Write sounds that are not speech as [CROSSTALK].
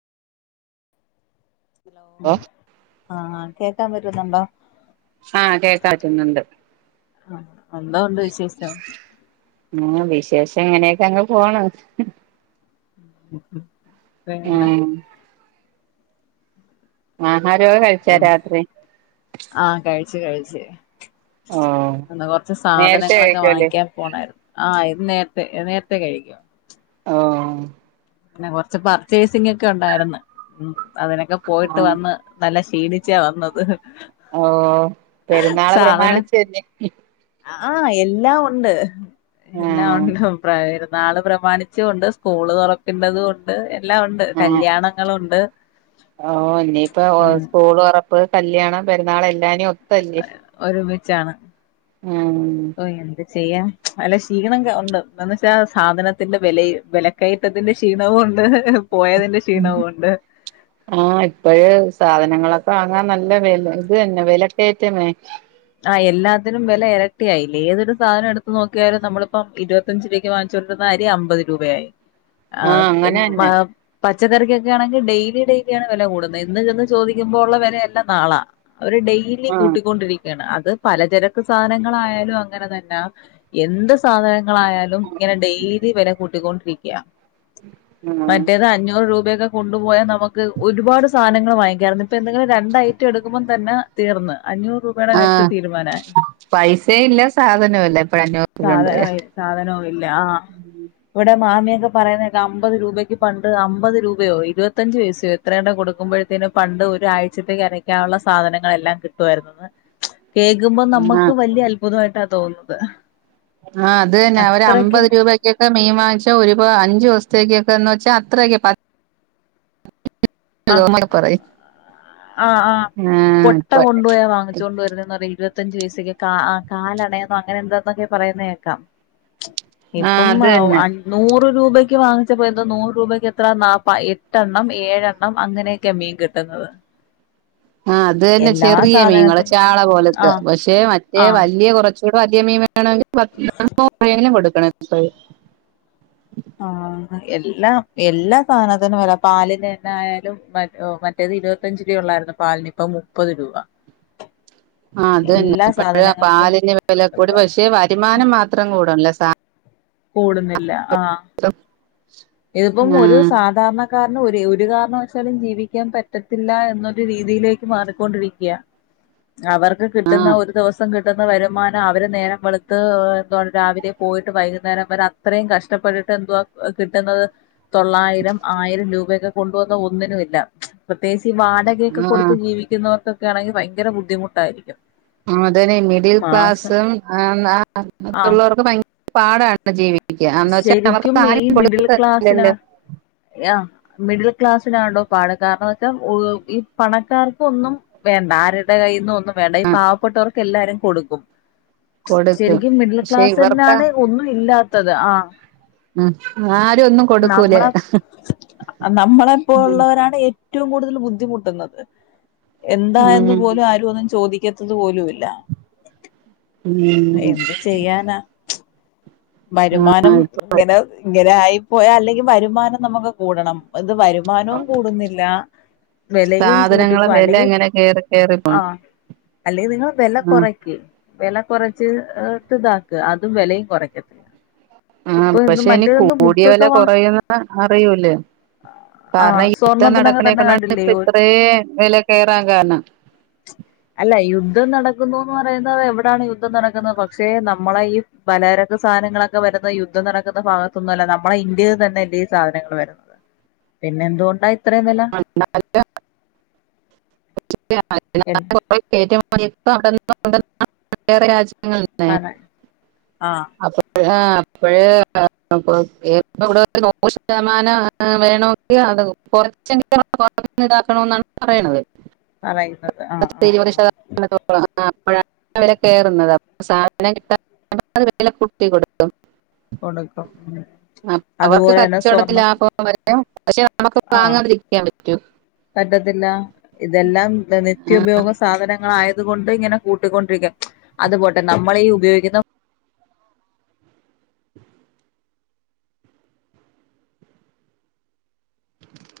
Hello ഓ ആഹ് കേക്കാപറ്റ്ന്നുണ്ടൊ? ആഹ് കേക്കാപറ്റ്ന്നുണ്ട്. ആഹ് എന്താ ഉണ്ട് വിശേഷം? ഓ വിശേഷഇങ്ങനെക്കങ് പോണ് [UNINTELLIGIBLE] ആഹ്. ആഹരോകേ കഴിച്ചാ രാത്രി? ആഹ് കഴിച് കഴിച്ച് ഓഹ് ഇന്ന് കൊറച്ച് നേരത്തെ സാധനങ്ങളൊക്കെ കഴിക്കുവല്ലേ വാങ്ങിക്കാൻ പോണായിരുന്നു ആഹ് ഇത് നേരത്തെ നേരത്തെ കഴിക്കും. ഓഹ്. പിന്നെ കൊറച്ച് പർച്ചേസിങൊക്കെണ്ടായിര്ന്ന് അപ്പതിനൊക്കെ പോയിട്ട് ആഹ് വന്ന് നല്ല ക്ഷീണിച്ചാ വന്നത്. ഓ പെരുന്നാള് പ്രമാണിച്ച്തന്നെ ആ ആ എല്ലാംഉണ്ട് എല്ലാം ആഹ് ഉണ്ട് പ്രായ ന്നാള് പ്രമാണിച്ചൂണ്ട് സ്കൂള്തൊറക്കേണ്ടത്ണ്ട് എല്ലാം ഉണ്ട് ആഹ് കല്യാണങ്ങളുണ്ട് ഓ ഇനിയിപ്പ ഉം സ്കൂള്തൊറപ്പ് കല്യാണം പെരുന്നാളെല്ലാനിയൊപ്പല്ലേ ഒരുമിച്ചാണ് ഓ ന്തെ ചെയ്യാം നല്ല ക്ഷീണം ക ഉണ്ട് എന്ന് വെച്ചാ സാധനത്തിന്റെ വില വിലക്കയ ത്തിന്റെ ക്ഷീണവുണ്ട് പോയതിന്റെ ക്ഷീണവുണ്ട്. ആഹ് ഇപ്പഴ് സാധനങ്ങളൊക്കെ വാങ്ങാൻ നല്ല വില ത് തന്നെ വിലക്കയറ്റെന്നെ ആ എല്ലാത്തിനും വെല എരട്ടിയായില്ലെ ഏതൊരു സാധനെട്ത്ത് നോക്കിയാലും നമ്മളിപ്പം ഇരുപത്തി ഇരുപത്തഞ്ച് രൂപക്ക് വാങ്ങിചൊട്ത്ത്ന്ന് അരി അമ്പ ത് രൂപയായി ആഹ് അഹ് അങ്ങനെ മ തന്നെ പച്ചക്കറിക്കൊക്കെയാണെങ്കി ഡെയിലി ഡെയിലിയാണ് വെല കൂട്ന്നത് ഇന്ന് ചെന്ന് ചോദിക്ക്മ്പോ ഉള്ള വിലയല്ല നാളാ അവര് ഡെയിലി ആഹ് കൂട്ടിക്കൊണ്ടിരിക്കാണ് അത് പലചരക്ക് സാധനങ്ങളായാലും അങ്ങനെ തന്നാ. എന്ത് സാധനങ്ങളായാലും ഇങ്ങനെ ഡെയിലി വില കൂട്ടിക്കൊണ്ടിരിക്ക. ആഹ് മറ്റേത് അഞ്ഞൂറ് രൂപയൊക്കെ കൊണ്ടുപോയാ നമക്ക് ഒരുപാട് സാധനങ്ങൾ വാങ്ങിക്കാർന്ന് ഇപ്പൊ എന്തെങ്കിലും രണ്ടഐറ്റം എട്ക്കുമ്പോ തന്നെ തീർന്ന് അഞ്ഞൂറ് രൂപ ആഹ് പൈസേം ഇല്ല സാധനവ് ല്ല ഇപ്പ സാധന അഞ്ഞൂറപ്യകൊണ്ട് പോയാൽ സാധനവും ഇല്ല, ആഹ് ഇവ്ടെ മാമിയൊക്കെ പറയുന്നത് കേൾക്ക അമ്പത് രൂപയ്ക്ക് പണ്ട് അമ്പത് രൂപയോ ഇരുപത്തഞ്ച് പൈസയോ എത്രയോണ്ടെ കൊടുക്കുമ്പോഴത്തേനും പണ്ട് ഒരാഴ്ചത്തേക്ക് അരയ്ക്കാനുള്ള സാധനങ്ങളെല്ലാം കിട്ടുമായിരുന്നുന്ന്. കേൾക്കുമ്പോ നമ്മക്ക് ആഹ് വല്ല്യ അത്ഭുതമായിട്ടാണ് തോന്നുന്നത്. ആഹ്, അത് തന്നെ അവര് അത്രക്ക് അമ്പത് രൂപ ക്കക്കെ മീൻ വാങ്ങിച്ച ഓര് ഇപ്പൊ അഞ്ചു ദിവസത്തെക്കൊക്കെ എന്ന് വെച്ചാൽ അത്രക്കെ പ ആ [UNINTELLIGIBLE] പറയും. ആഹ്, ആഹ് കൊട്ട ആഹ് കൊണ്ട് പോയ വാങ്ങല്. ച്ചോണ്ട് വരുന്നന്ന് അറിയോ ഇരുപത്തഞ്ചു പൈസക്കൊക്കെ കാ കാലണയെന്നോ അങ്ങനെ എന്താന്നൊക്കെ പറയുന്ന കേൾക്കാം. ആഹ് ഇപ്പം അത് തന്നെ [UNINTELLIGIBLE] നൂറ് രൂപയ്ക്ക് വാങ്ങിച്ചപ്പോ എന്താ നൂറ് രൂപയ്ക്ക് എത്ര നാ എട്ടെണ്ണം ഏഴെണ്ണം അങ്ങനെ ക്കെ മീൻ കിട്ടുന്നത്. ആ അത് തന്നെ എല്ലാ ചെറിയ മീന്ങ്ങള് സാധനത്തിനും ചാള പോലത്തെ ആഹ് പക്ഷെ മറ്റേ ആഹ് വല്ല്യ കൊറച്ചൂടെ വല്ല്യ മീൻ മേ ടിക്കാണെങ്കിൽ മത്തി [UNINTELLIGIBLE] രൂപയെങ്കിലും കൊടുക്കണം [UNINTELLIGIBLE] ആഹ്, എല്ലാം എല്ലാ സാധനത്തിനും വില പാലിന് തന്നെ ആയാലും മ മറ്റ റ്റേത് ഇരുപത്തഞ്ച് രൂപ ഉള്ളായിരുന്നു പാലിന് ഇപ്പ മുപ്പത് രൂപ. ആഹ്, അത് തന്നെ എല്ലാ [UNINTELLIGIBLE] സാധനങ്ങൾക്കും പാലിന് വില കൂടി, പക്ഷെ വരുമാനം മാത്രം കൂടുന്നില്ല, സാ കൂടുന്നില്ല ആഹ് [UNINTELLIGIBLE] ഇതിപ്പം ഒരു ആഹ് സാധാരണ ക്കാരന് ഒര് ഒരു കാരണവശാലും ജീവിക്കാൻ പറ്റത്തില്ല എന്നൊരു രീതിയിലേക്ക് മാറിക്കൊണ്ടിരിക്കയാ അവർക്ക് കിട്ടുന്ന ആഹ് ഒരു ദിവസം കിട്ടു ട്ടുന്ന വരുമാനം അവര് നേരം വെളുത്ത് എന്തോന്ന് രാവിലെ പോയിട്ട് വൈകുന്നേരം വരെഅ ത്രയും കഷ്ടപ്പെട്ടിട്ട് എന്തുവാ കി ട്ടുന്നത് തൊള്ളായിരം ആയിരം രൂപയൊക്കെ കൊണ്ടുവന്ന ഒന്നിനുമില്ല. പ്രത്യേകിച്ച് ഈ വാടകയൊക്കെ ആഹ് കൊടുത്ത് ജീവിക്കുന്നവർക്കൊക്കെ ആണെങ്കിൽ ഭയങ്കരം ബുദ്ധിമുട്ടായിരിക്കും. ആഹ്, അതന്നെ മിഡിൽ മാസം ക്ലാസും ആഹ് [UNINTELLIGIBLE] ഭയ പാടാണ് ജീവിക്കാൻ, എന്ന് വെച്ച് ശരിക്കും അവർക്ക് ആരും കൊടുക്കാൻ ഇല്ലല്ലോ. ആഹ്, മിഡിൽ ക്ലാസ്സിനാടോ പാട് കാരണംഎന്ന് വച്ചാൽ ഓഹ് ഈ പണക്കാർക്ക് ഒന്നും വേണ്ട ആരുടെ കയ്യിൽന്ന് ഒന്നും വേണ്ട ഈ പാവപ്പെട്ടവർക്ക് എല്ലാരും കൊടുക്കും. കൊടുക്കും ശരിക്കും മിഡിൽ പക്ഷെ ക്ലാസ്സ് ഇവർക്ക് തന്നെയാണ് ഒന്നും ഇല്ലാത്തത് ആഹ്. ആഹ്, ആരു ഒന്നും കൊടുക്കൂല നമ്മളെ ഉം നമ്മളെപ്പോലുള്ളവരാണ് ഏ റ്റവും കൂടുതൽ ബുദ്ധിമുട്ടുന്നത്. എന്താന്ന് ഉം പോലും ആരും ഒന്നും ചോദിക്കത്തത് പോലും ഇല്ല. ല്ല ഉം എന്ത് ചെയ്യാന, ആ വരുമാനം ഇങ്ങനെ ഇങ്ങനെ ആയി പോയാ അല്ലെങ്കിൽ വരുമാനം നമുക്ക് കൂടണം ഇത് വരുമാനവും കൂടുന്നില്ല വിലയും കൂടി സാധനങ്ങളെ വില അങ്ങനെ കയറി, കയറി ആഹ് അല്ലെ പിന്നെ വില കൊറക്കി. വില കുറച്ച്ട്ട് ഇതാക്ക് അതും വിലയും കുറക്കത്തത്തില്ല. ആഹ്, പക്ഷെ ഇനി കൂടിയ വില ബുക്കൊക്കെ വാ കുറയോന്ന് അറിയൂല. ആഹ് കാരണം യുദ്ധം സ്വർണ്ണത്തിനൊക്കെ നടക്കണേ തന്നെ കൊണ്ടാണ് കണ്ടില്ലേ ഇപ്പോയിത്രീം വില കയറാൻ കാരണം. അല്ല യുദ്ധം നടക്കുന്നുന്ന് പറയുന്നത് എവിടാണ് യുദ്ധം നടക്കുന്നത് പക്ഷെ നമ്മളെ ഈ പലചരക്ക് സാധനങ്ങളൊക്കെ വരുന്നത് യുദ്ധം നടക്കുന്ന ഭാഗത്തൊന്നുല്ല നമ്മുടെ ഇന്ത്യയിൽ തന്നെ ഈ സാധനങ്ങള് വരുന്നത്. പിന്നെ എന്തുകൊണ്ടാ ഇത്രയും വില? [UNINTELLIGIBLE] [UNINTELLIGIBLE] പറ ആ [UNINTELLIGIBLE] [UNINTELLIGIBLE] [UNINTELLIGIBLE] പറയുന്നത് ആ ആ ആ [UNINTELLIGIBLE] കേറുന്നത് കൊടുക്കും ഉം [UNINTELLIGIBLE] അവർക്ക് അതുപോലെ തന്നെ കച്ചവടത്തിൽ സ്വർണ്ണ ലാഭം [UNINTELLIGIBLE] പക്ഷെ നമ്മക്ക് ആ വാങ്ങാതിരിക്കാൻ പറ്റുവോ പറ്റത്തില്ല ഇതെല്ലാം നിത്യ ഉപയോഗ സാധനങ്ങളായത്. കൊണ്ട് ഇങ്ങനെ കൂട്ടിക്കൊണ്ടിരിക്ക, അത്പോട്ടെ നമ്മള് ഈ ഉപയോഗിക്കുന്ന.